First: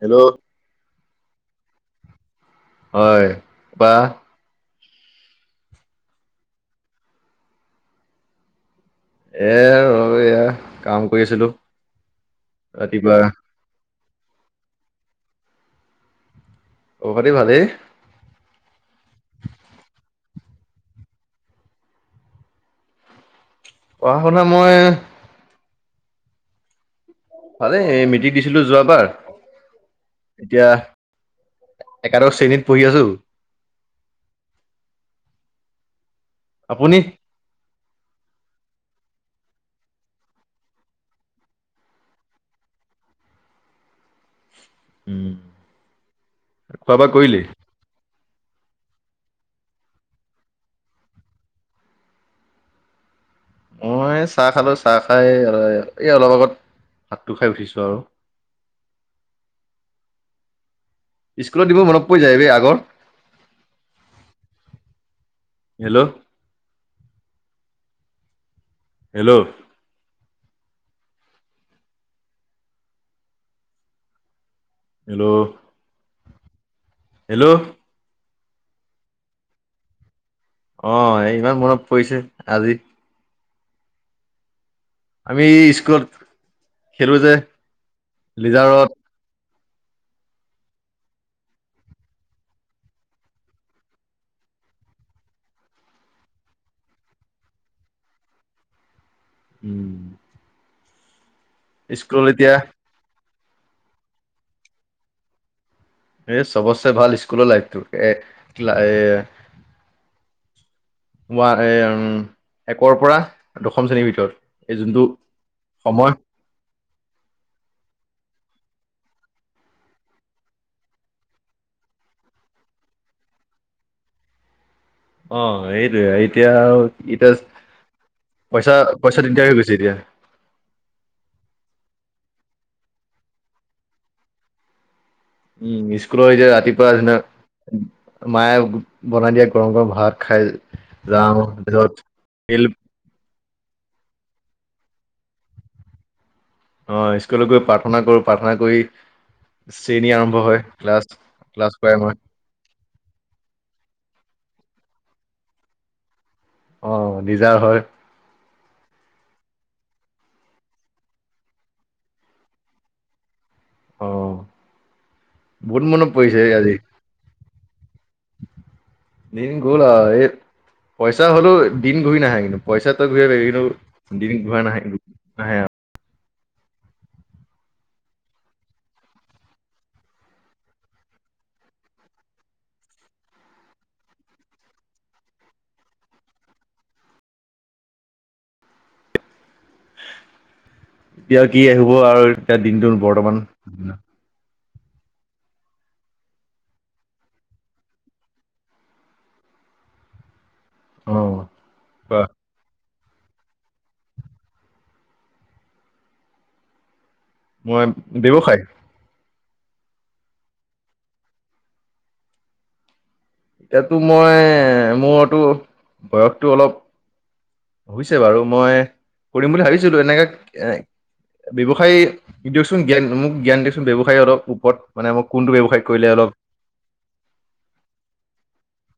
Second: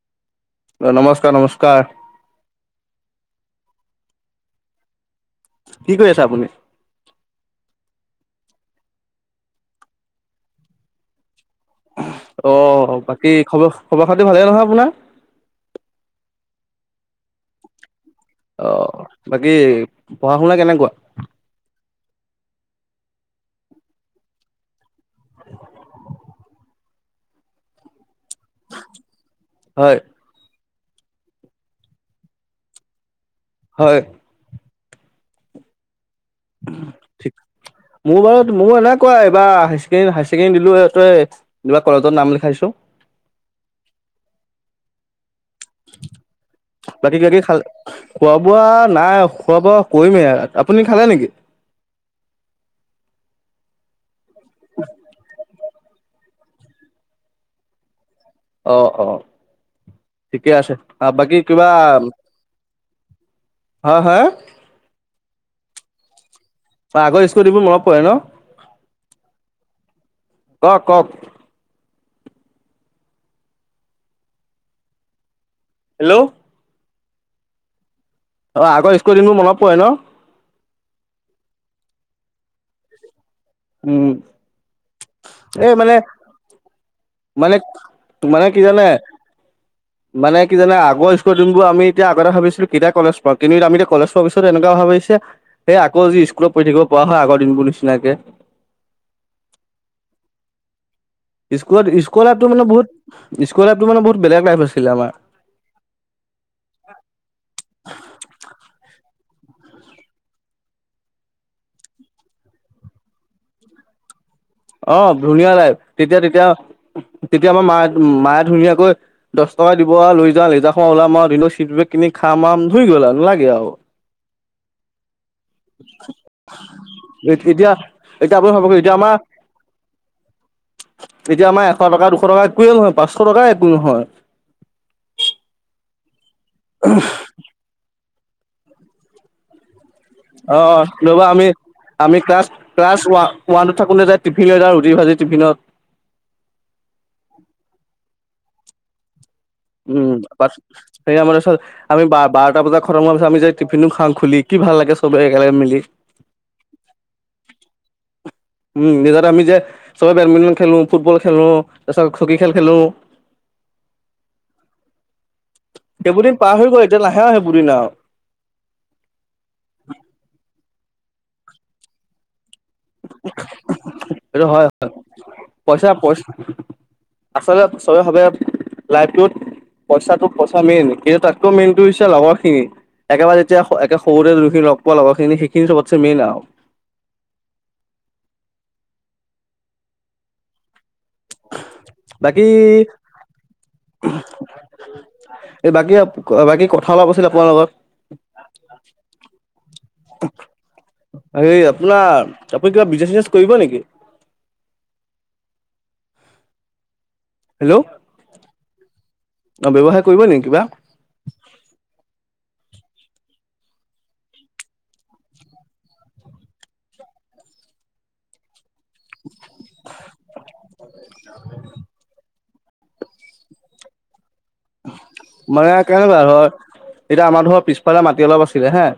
Hello, অ', নমস্কাৰ নমস্কাৰ। হয় বাহ কি কৰি আছে আপুনি। এ ৰ এয়া কাম কৰিছিলো। অ', বাকী খবৰ খবৰ খাতি ভালেই নহয় আপোনাৰ। অ', বাকী ভালেই। অ', বাকী পঢ়া শুনা কেনেকুৱা। পঢ়া শুনা মই [inaudible] ভালে মেট্ৰিক দিছিলো যোৱা বাৰ হয় এতিয়া একাদশ শ্ৰেণীত পঢ়ি আছো। হয়। আপুনি [unintelligible] মোৰ বাৰু মোৰ এনেকোৱাই। হাই ছেকেণ্ডাৰী দিলো কলেজত নাম লিখাইছো। [inaudible] উম। বাকী কে কি খালে খোৱা বোৱা নাই খোৱা বোৱা কৰিমেই আপুনি খালে নেকি? [inaudible] মই চাহ খালো চাহ খাই এই অলপ আগত ভাতটো খাই উঠিছো আৰু। অ', অ ', ঠিকে আছে। আৰু বাকী স্কুলত কিবা দিব মনত পৰি যায় বে আগৰ হা, হা হেল্ল',। আগৰ স্মৃতি বোৰ মনত পৰে ন। হেল্ল' ও কওক। Hello, hello, hello! অ আগৰ স্কুল দিনবোৰ মনত পৰে ন, অহ ইমান মনত পৰিছে আজি। উম! আমি এ মানে স্কুলত খেলো যে মানে মানে কি জানে, লিজাৰত মানে কি জানা আগৰ স্কুল দিনবোৰ আমি এতিয়া আগতে ভাবিছিলো কেতিয়া কলেজ পাম কিন্তু এতিয়া আমি কলেজ পোৱা পিছতে এনেকুৱা হয়। ছে সেই আকৌ যি স্কুলত পঢ়ি থাকিব পৰা হয় আগৰ দিনবোৰ নিচিনাকে। [inaudible] স্কুলত স্কুল স্কুললাইফটো এতিয়া মানে বহুত স্কুললাইফটো মানে বহুত বেলেগ টাইপ আছিলে আমাৰ, এ চবতচে ভাল স্কুলৰ লাইফটো এ কেলা এ, [unintelligible] এম একৰ পৰা দশম শ্ৰেণীৰ ভিতৰত, এই অ যোনটো ধুনীয়া লাইফ সময় তেতিয়া তেতিয়া, কেতিয়াবা মায়ে মায়ে ধুনীয়াকৈ দহ টকা দিব আৰু লৈ যা লেজাখ, [unintelligible] তুমি খামাম ধুই গ'লা নেলাগে আৰু, অ সেইটোয়ে এতিয়া আৰু এতিয়া এতিয়া আপুনি ভাবক পইচা এতিয়া আমাৰ পইচা দিগদাৰ হৈ গৈছে এতিয়া, এতিয়া আমাৰ এশ টকাতো, শ টকা একো নহয় পাঁচশ টকাই একো নহয়। উ স্কুলৰ এই যে ৰাতিপুৱাৰ দিনে মায়ে বনাই দিয়া গৰম গৰম ভাত, খাই অ ৰবা যাওঁ আমি তাৰপিছত আমি ক্লাছ ফিল ক্লাছ ওৱান, ওৱানত থাকোতে যে টিফিন লৈ যাওঁ ৰুটি ভাজি টিফিনত, অহ স্কুলত গৈ প্ৰাৰ্থনা কৰো প্ৰাৰ্থনা কৰি, শ্ৰেণী উম আৰম্ভ হয় ক্লাছ পিছত ক্লাছ কৰাই আমি মই বাৰটা বজাত খতম হোৱাৰ পিছত আমি যে টিফিনো খাও খুলি কি ভাল লাগে চবে একেলগে মিলি, অ লিজাৰ হয় লিজাৰত আমি যে সবে বেডমিণ্টন খেলোঁ ফুটবল খেলোঁ তাৰপিছত হকী খেল খেলোঁ, অহ! বহুত মনত সেইবোৰ দিন পৰিছে এ পাৰ হৈ আজি! গ'ল এতিয়া নাহে আৰু সেইবোৰ দিন আৰু দিন গ'ল আৰু এই পইচা হ'লেও দিন ঘূৰি নাহে কিন্তু পইচা ঘূৰি প কিন্তো দিন সেইটো ঘূৰা হয় নাহে নাহে আৰু, পইচা পইচা আচলতে সবেই ভাৱে লাইফটোত পইচাটো পইচা মেইন কিন্তু তাতকৈ মেইনটো হৈছে লগৰ খিনি একেবাৰে যেতিয়া একে সৰুতে যুনখিনি লগ পোৱা লগৰখিনি সেইখিনি চবতকে মেইন আৰু, এতিয়া কি আহিব আৰু বাকী এতিয়া দিনটোৰ বৰ্তমান এই বাকী বাকী কথা অলপ আছিল আপোনাৰ লগত। অ' এই আপোনাৰ কোৱা আপুনি কিবা বিচ বিজনেছ কৰিব নেকি? হেল্ল' মই ব্যৱসায়। অ ব্যৱসায় কৰিব নেকি কিবা এতিয়াতো মই মোৰতো বয়সটো অলপ হৈছে বাৰু মই কৰিম বুলি ভাবিছিলো এনেকা এ ব্যৱসায় দিয়কচোন জ্ঞান মোক জ্ঞান দিয়কচোন ব্যৱসায় অলপ। ওপৰত মানে মোক কোনটো মানে ব্যৱসায় কৰিলে কেনেকুৱা অলপ ধৰ এতিয়া আমাৰ ধৰ পিছফালে মাটি অলপ আছে। হা-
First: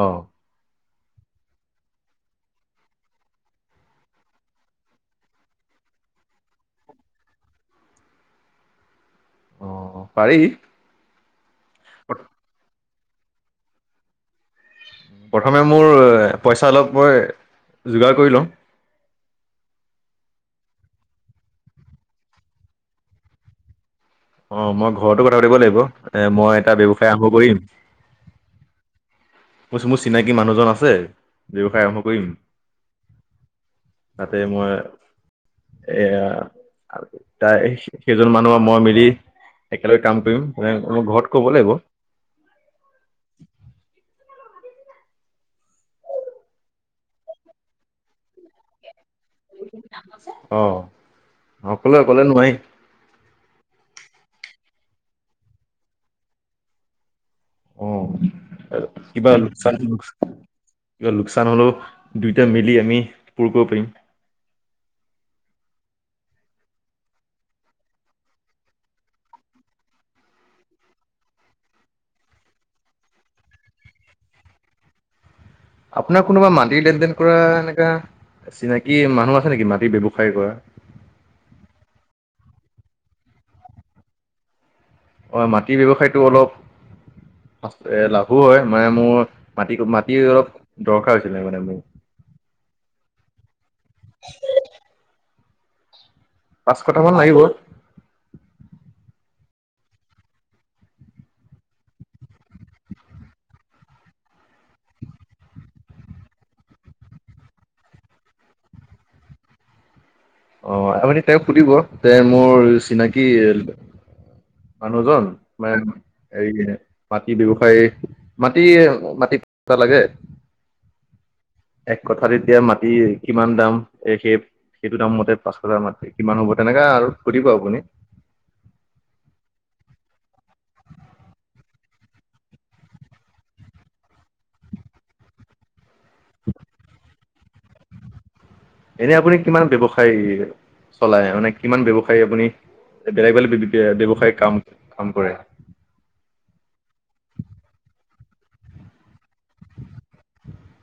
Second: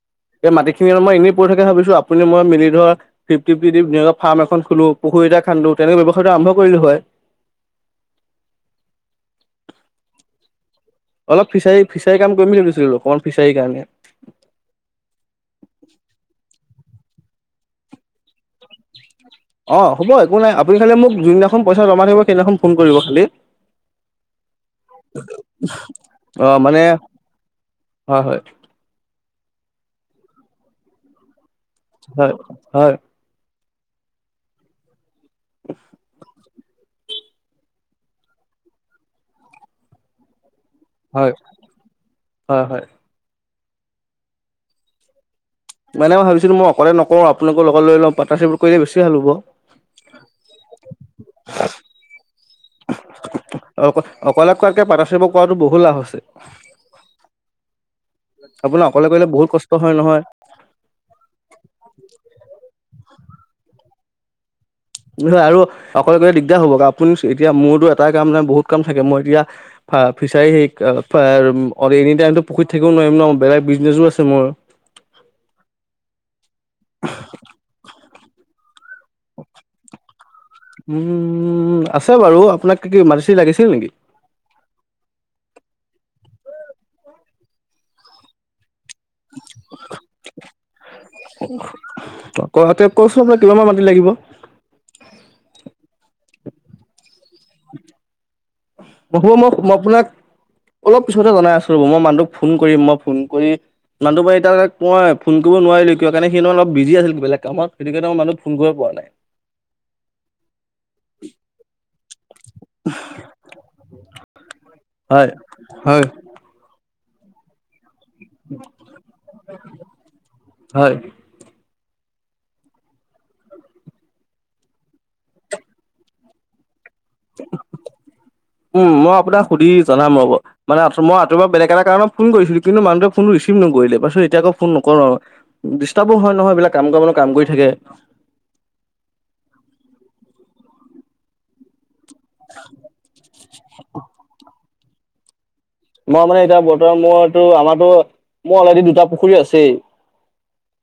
অহ। এই মাটিখিনি মই এনেই পৰি থাকে ভাবিছো আপুনি মই মিলি ধৰক ফিফটি ফিফটি দি ধুনীয়াকে ফাৰ্ম এখন খোলো পুখুৰী এটা খান্দো। তেনেকে ব্যৱসায়টো আৰম্ভ কৰিলো হয়। অ' পাৰি অলপ ফিচাৰী ফিচাৰী কাম কৰি ম বুলিছিলো অকমান ফিচাৰীৰ কাৰণে, প্ৰথমে মোৰ পইচা অলপ মই যোগাৰ কৰি লওঁ, অ' হ'ব একো নাই আপুনি খালি মোক যোনদিনাখন পইচা জমা থাকিব সেইদিনাখন ফোন কৰিব খালী। অ মই ঘৰতো কথা পাতিব লাগিব এ অ মই এটা মানে ব্যৱসায় আৰম্ভ কৰিম। হয় হয় মোৰ মোৰ চিনাকি মানুহজন আছে, ব্যৱসায় আৰম্ভ কৰিম হয় হয়! তাতে মই এয়া, আৰু তাই সেইজন মানুহৰ মই মিলি একেলগে কাম কৰিম। ম ম হয় ঘৰত কব লাগিব, হয় হয়। মানে ম ভাবিচিলো মই অকলে নকওঁ আপোনালোক লগত লই পাৰটাৰ্বি কৰিলে বেছি। ভাল আহ! অ অকল, কাৰকে পাতা চব কৰাটো বহু লাভ আছে। অ আপোনাৰ অকলে কৰিলে কিবা বহুত কষ্ট লচান হয় নহয় কিবা লোকচান হ'লেও দুয়োটা মেলি আমি পূৰ কৰিব পাৰিম। য় আৰু অকলে গলে দিগদাৰ হ'ব আপুনি এতিয়া মোৰতো এটাই কাম নাই বহুত কাম থাকে মই এতিয়া, ফিচাৰী হ এনি াইম পখীত থাকিব নোৱাৰিম ন বেলেগ বিজনেচো আছে মোৰ, হয়! আপোনাৰ কোনোবা মাটিৰ লেন দেেন কৰা এনেকা চিনাকি মানুহ আছে নেকি মাটিৰ ব, উম আছে বাৰু আপোনাক কি মাৰচি লাগিছিল নেকি? অ মাটি ব্যৱসায়তটো অলপ, এ লাভো হয়। মানে মোৰ মাটি মাটি অলপ দৰকাৰ হৈছিলে মানে মোৰ। গুৱাহাটীক কৈছো মই কিমানান মাটি লাগিব। পাঁচশটামান লাগিব। [unintelligible] মোক মই মই আপোনাক অলপ পিছতে জনাই আছো ৰ'ব মই মানুহটোক ফোন কৰিম মই ফোন কৰি মানুহটো বাও এতিয়া মই ফোন কৰি। ক নোৱাৰিলো কিয় কাৰণে সি অলপ বিজি আছিল বেলেক কামত সেইটোকে মই মানুহ ফোন কৰিব পৰা নাই। অ আপুনি তেওঁক সুধিব যে মোৰ চিনাকি মানুহজন, হয় মানে হয় হেই মাটি ব্যৱসায়ী মাটি এ মাটিতা লাগে। হয় এক কথাত এতিয়া মাটি কিমান দাম সেই সেই সেইটো দাম মতে পাঁচশপোৰা মাটি কিমান হ'ব তেনেকা আৰু। সুধিব আপুনি [inaudible] উম মই আপোনাক সুধি জনাম ৰ'ব মানে মই ৰাতিপুৱা বেলেগ এটা কাৰণত ফোন কৰিছিলো কিন্তু মানুহটোৱে ফোনটো ৰিচিভ নকৰিলে [unintelligible] এতিয়া আকৌ ফোন নকৰো কৰো আও, ডিষ্টাৰ্বো হয় নহয় এইবিলাক কাম কৰা মানে কাম কৰি থাকে। এনে আপুনি কিমান ব্যৱসায় চলাই মানে কিমান ব্যৱসায় আপুনি বেলেগ বেলেগ ব্যৱ ব্যৱসায় কাম, কাম কৰে। ম মানে এতিয়া বৰ্তমান মইটো আমাৰটো মো অলৰেডি দুটা পুখুৰী আছে।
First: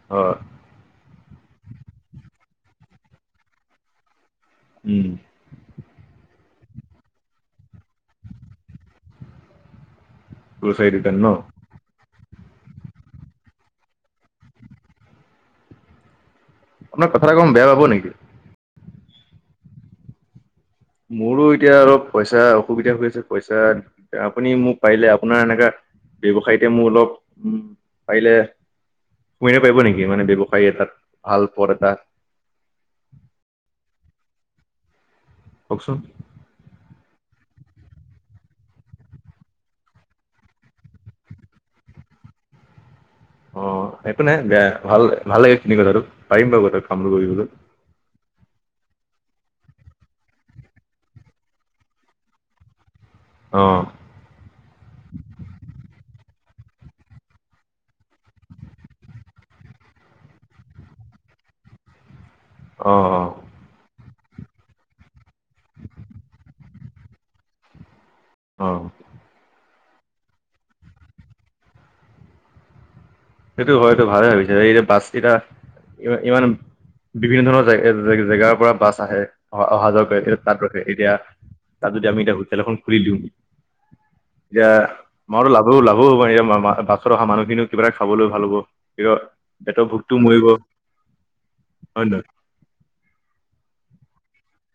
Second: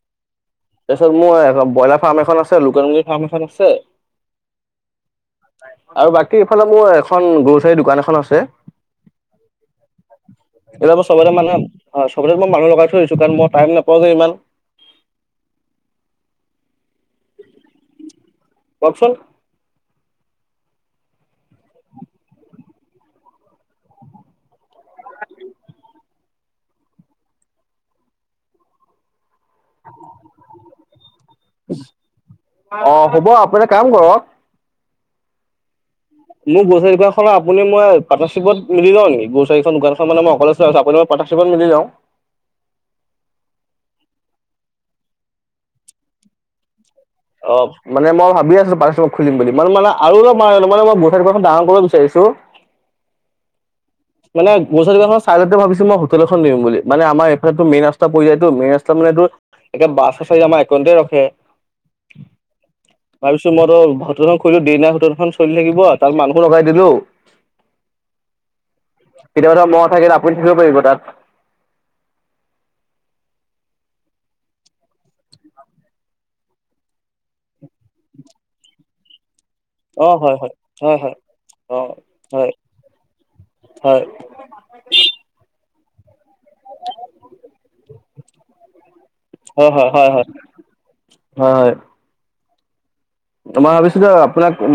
[inaudible] অহ মই ব্ৰইলাৰ ফাৰ্ম এখন আছে লোকেল মুুৰ্গী ফাৰ্ম এখন আছে। উম। আৰু বাকী ইফালে মোৰ এখন গ্ৰ'চাৰী দোকান এখন আছে। গ্ৰচাৰী এতিয়া মো দোকান ন সবতে মানে সবতে মই মানুহ লগাই থৈ আহিছোঁ কাৰণ মই টাইম নাপাওঁ যে ইমান। আপোনাক কথা এটা কম বেয়া পাব নেকি? কওকচোন। মোৰো এতিয়া অলপ পইচা অসুবিধা হৈ আছে পইচা আপুনি মোক পাৰিলে আপোনাৰ এনেকা ব্যৱসায়তে মোৰ অলপ উম পাৰিলে সোমোৱাই দিব পাৰিব নেকি মানে ব্যৱসায় এটাত ভাল পদ এটা হ'ব আপুনি কাম অ কওকচোন মোৰ গ্ৰচাৰী দোকানখন আপুনি মই পাটনাৰশ্বিপত মিলি লও নেকি? গ্ৰচাৰীখন দোকানখন মানে মই অকলে চলাই আছো আপুনি মই পাটনাৰশ্বিপত মিলি যাওঁ। অঁ, একো নাই বেয়া ভাল ভালেই এইখিনি কথাটো পাৰিম বাৰু কথাটো। কামটো কৰিবলৈ অঁ মানে মো ভাবি আছো পাৰ্নশ্বিপত খুলিম বুলি মানে মানে আৰু অলপ মানে অলপ মানে মই গ্ৰচাৰী দোকানখন ভাঙৰ কৰিব বিচাৰিছো অ মানে গ্ৰচাৰী খনৰ চাইডতে ভাবিছো মই হোটেল এখন দিম বুলি মানে আমাৰ এইফালেটো মেইন ৰাস্ত পৰি যায়টো, মেইন ৰাস্তা মোৰ এটো একে বাছ-ছাছ আমাৰ এইকণতে ৰখে। অ অ [inaudible] ভাবিছো মোৰো ব হোটেলখন খুলি দিনে হোটেলখন চলি থাকিব তাত মানুহ লগাই দিলো অ কেতিয়াবা এটা মই থাকিল আপুনি থাকিব পাৰিব তাত। সেইটো হয় এইটো ভালে ভাবিছে এই যে বাছকেইটা ই ইমান বিভিন্ন ধৰণৰ জে জে জেগাৰ পৰা বাছ আহে। অ অহা যোৱা অ কৰে হয় এতিয়া হয় তাত ৰখে হয় এতিয়া, হয় অ তাত যদি আমি এতিয়া হয় হোটেল এখন খুলি দিওঁ। হয় এতিয়া মইটো লাভো লাভো হব এতিয়া বা বা বাছত অহা মানুহখিনি। খাবলৈ ভাল হ'ব সিৰ হয় পেটৰ হয় হয় ভোকটো হয়। মৰিব, হয় নহয়।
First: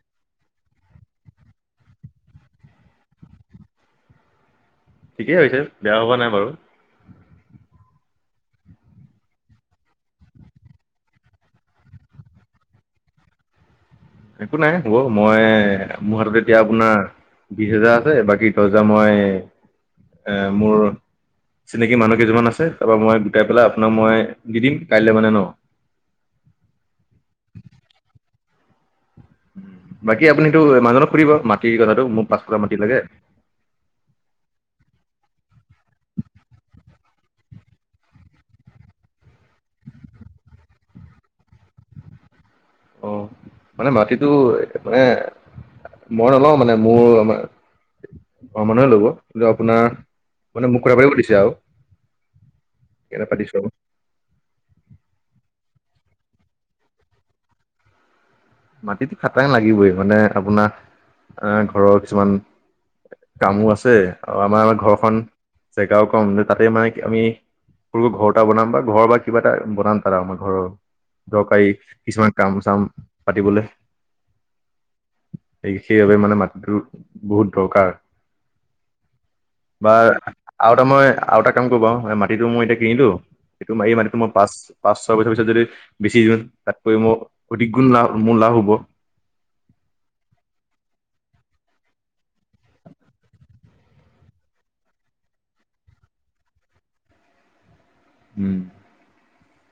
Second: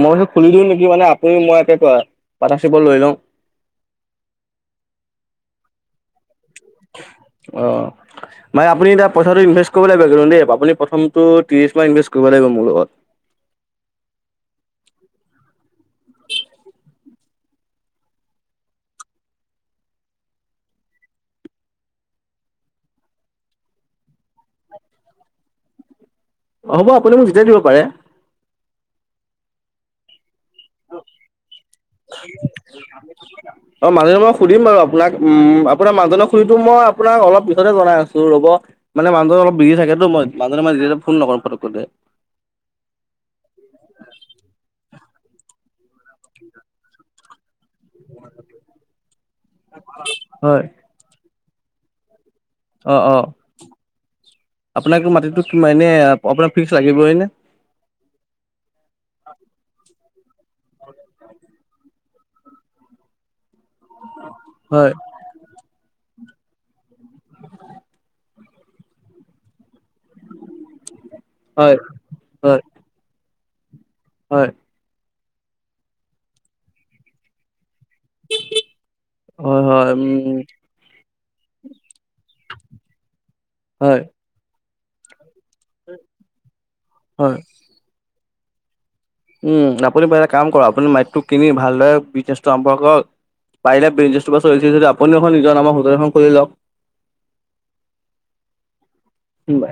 মইতো খুলি দিওঁ নেকি মানে আপুনি মই পাটাশ্বিপত লৈ লওঁ। [inaudible] ঠিকেই হৈছে, বেয়া হোৱা নাই বাৰু। অহ। মানে আপুনি এতিয়া পইচাটো ইনভেষ্ট কৰিব লাগিব কিন্তু দেই আপুনি প্ৰথমটো ত্ৰিশ মাহ ইনভেষ্ট কৰিব লাগিব মোৰ লগত। [inaudible] একো নাই হ'ব, মই মোৰ হাতত এতিয়া আপোনাৰ বিশ হেজাৰ আছে, বাকী দহ হেজাৰ মই এ মোৰ চিনাকি মানুহ কেইজনমান আছে তাৰপৰা মই গোটাই পেলাই আপোনাক মই দি দিম কাইলৈ মানে ন। হ'ব আপুনি মোক যেতিয়াই দিব পাৰে। বাক কি আপুনিতো মানুহজনক সুদিব মাটিৰ কথাটো, মোক পাঁচকঠা মাটি লাগে। অ মানুহজনক মই সুধিম বাৰু আপোনাক উম, আপোনাক মানুহজনক সুধিটো মই আপোনাক অলপ পিছতে জনাই আছো ৰ'ব, মানে মানুহজন অলপ বিজি থাকে। সেইটো মই মানুহজনক মই নিজে নিজে ফোন নকৰো পটককে। অ', মানে মাটিতো মানে মই নলওঁ মানে মোৰ আমাৰ ঘৰৰ মানুহে লব কিন্তু আপোনাৰ হয় মানে মোক কথা পাতিব দিছে আৰু। এনে পাতিছো আৰু। আপোনাক মাটিটো এনে, আপোনাৰ ফিক্স লাগিবই নে? মাটিটো খাটাং লাগিবই মানে আপোনাৰ অ', ঘৰৰ কিছুমান কামো আছে আৰু আমাৰ হয়, ঘৰখন [unintelligible] তাতে মাইক আমি সৰু ঘৰ এটা বনাম বা ঘৰ বা কিবা এটা বনাম তাত আমাৰ ঘৰৰ দৰকাৰী হয়, কিছুমান কাম হয়, চাম পাতিবলৈ হয় সেইবাবে মানে মাটিটো বহুত দৰকাৰ। হয়, হয়, বা উম, আৰু এটা মই আৰু এটা কাম কৰিব পাও, এই মাটিটো মই এতিয়া কিনিলো, এইটো ম এই হয়, মাটিটো মই পাঁচ পাঁচ ছয় বছৰ যদি বেচি দিওঁ, তাতকৈ মোৰ হয়। অধিক গুণ লাভ মোৰ লাভ হ'ব। উম, আপুনি পাৰিলে এটা কাম কৰক, আপুনি মাটিটো কিনি ভালদৰে বিজনেচটো আৰম্ভ কৰক পাৰিলে বিজনেছটোৰ পাছত চলিছে যদি আপুনি এখন নিজৰ নামৰ হোটেল এখন খুলি লওক। উম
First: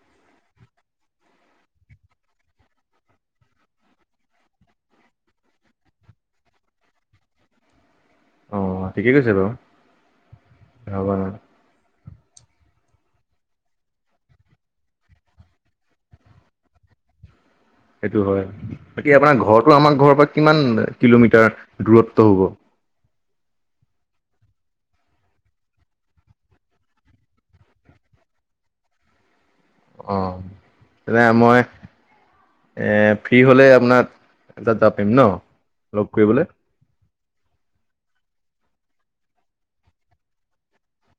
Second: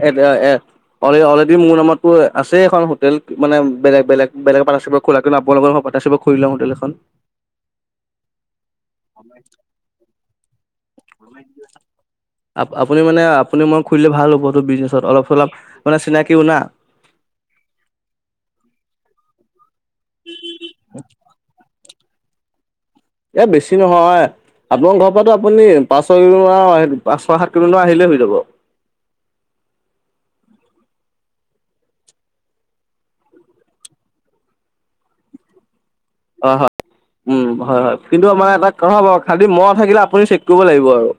এ এ অল অলৰেডি মোৰ নামততো আছেই এখন হোটেল মানে বেলেগ বেলেগ এ পা চব খোলা কিন্ত আপোনালোকৰ পা চিব খুৰি লওঁ হোটেল এখন অ ঠিকেই কৈছে বাৰু আপুনি মানে আপুনি মই খুৰিলে ভাল হ'ব বতো বিজনেছত অলপ চলপ মানে চিনাকি উনা সেইটো হয় বাকী আপোনাৰ ঘৰটো আমাৰ ঘৰৰ পৰা কিমান কিলোমিটাৰ দূৰত্ব হ'ব এ বেছি নহয় আপোনাৰ ঘৰ পৰা আপুনি পাঁচ ছ কিলোমিাৰ পাঁচ ছয় সাত কিলোমিটাৰ আহিলে হৈ যাব [inaudible] অ', এইয়া মই এ, ফ্ৰী হ'লে আপোনাক [unintelligible] ন' লগ কৰিবলে? হয় হয় উম, হয়, হয়। কিন্তু আমাৰ এটা কথা হ'ব, খালী মই থাকিলে আপুনি চেক কৰিব লাগিব আৰু।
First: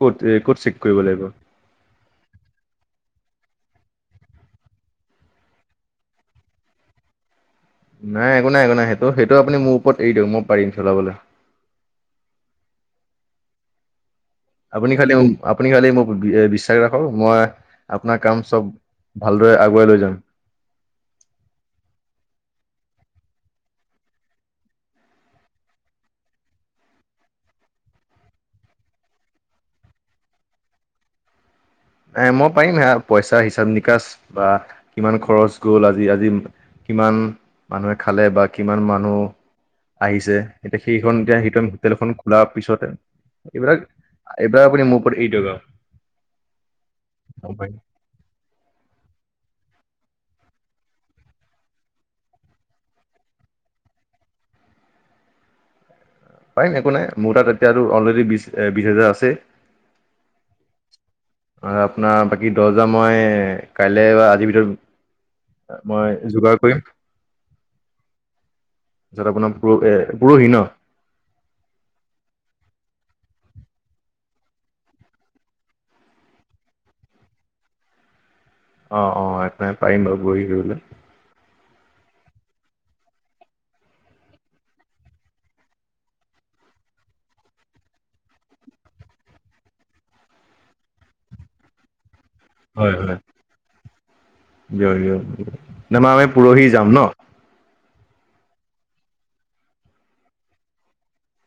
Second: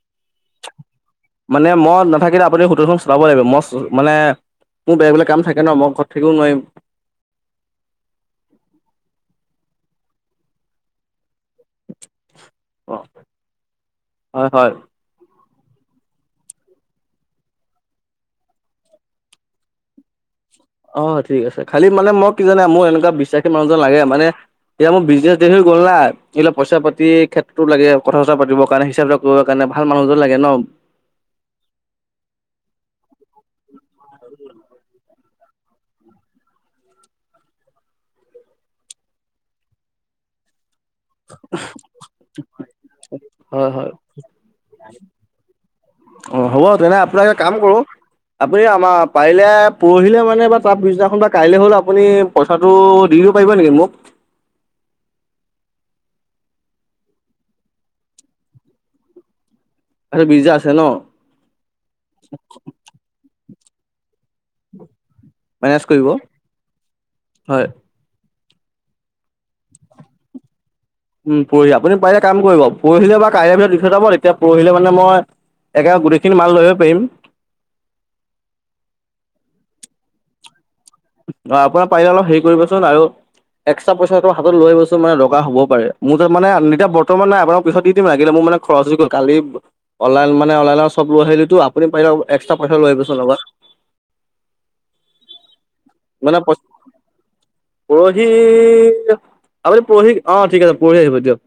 ক'ত এ ক'ত চেক কৰিব লাগিব থাকিলে আপুনি হোটেলখন চাব লাগিব মষ্ট মানে মোৰ বেলেগ বেলে কাম থাকে ন মই ঘৰত থাকিও নোৱাৰিম নাই একো নাই একো নাই সেইটো সেইটো আপুনি মোৰ ওপৰত এৰি দিয়ক মই পাৰিম চলাবলৈ অ হয় হয় আপুনি খালি আপুনি খালি মোক বিশ্বাস ৰাখক মই আপোনাৰ কাম চব ভালদৰে আগুৱাই লৈ যাম অ ঠিক আছে খালি মানে মই কি জানে মোৰ এনেকুৱা বিশ্বাসী মানুহজন লাগে মানে এতিয়া মোৰ বিজনেছ দেৰি হৈ গ'ল না এইিলা পইচাতি ক্ষেত্ৰতো লাগে কথা চথা পাতিব কাৰণে হিচাপ বিলাক কৰিবৰ কাৰণে ভাল মানুহজনো লাগে ন এ মই পাৰিম হে পইচা হিচাপ নিকাচ বা কিমান খৰচ গ'ল আজি আজি কিমান মানুহে খালে বা কিমান মানুহ আহিছে এতিয়া সেইখন এতিয়া সেইটো আমি হোটেলখন খোলাৰ পিছতে হয় এইবিলাক হয় এইবাৰ আপুনি মোৰ ওপৰত এৰি দিয়ক আৰু। অ হ'ব তেনে আপোনাক এটা কাম কৰোঁ আপুনি আমাৰ পাৰিলে। পৰহিলে মানে বা তাত পিছদিনাখন বা কাইলৈ হ'ল আপুনি পইচাটো দি দিব পাৰিব নেকি মোক। [inaudible] পাৰিম একো নাই মোৰ তাত এতিয়া আৰু অলৰেডি বিশ বিশ হেজাৰ আছে। আৰু বিৰ্জা আছে নহ। আৰু আপোনাৰ বাকী দৰ্জা মই কাইলৈ বা আজিৰ ভিতৰত। মেনেজ কৰিব মই যোগাৰ কৰিম হয় য'ত আপোনাৰ এ পৰহি নহ। উম পৰহি আপুনি পাৰিলে কাম কৰিব পৰহিলে বা কাইলৈ ভিতৰত দি থৈ যাব তেতিয়া পৰহিলে মানে মই। একেবাৰে গোটেইখিনি মাল লৈ আহিব পাৰিম। অ অ এক পাৰিম বাৰু পৰহি দিবলৈ। অ আপোনাৰ পাৰিলে অলপ হেৰি কৰিবচোন আৰু। এক্সট্ৰা পইচাটো হাতত লৈ আহিবচোন মানে দৰকাৰ হ'ব পাৰে মোৰ তাত মানে এতিয়া বৰ্তমান নাই আপোনাক পিছত দিম লাগিলে মোৰ। মানে খৰচ হৈ গ'ল কালি অনলাইন মানে অনলাইনত চব লৈ আহিলোটো আপুনি পাৰিলে। এক্সট্ৰা পইচা লৈ হয় আহিবচোন হয়। লগত [unintelligible] [unintelligible] আমি পৰহি মানে যাম নহ। পৰহি আপুনি পৰহি অ ঠিক আছে পৰহি আহিব দিয়ক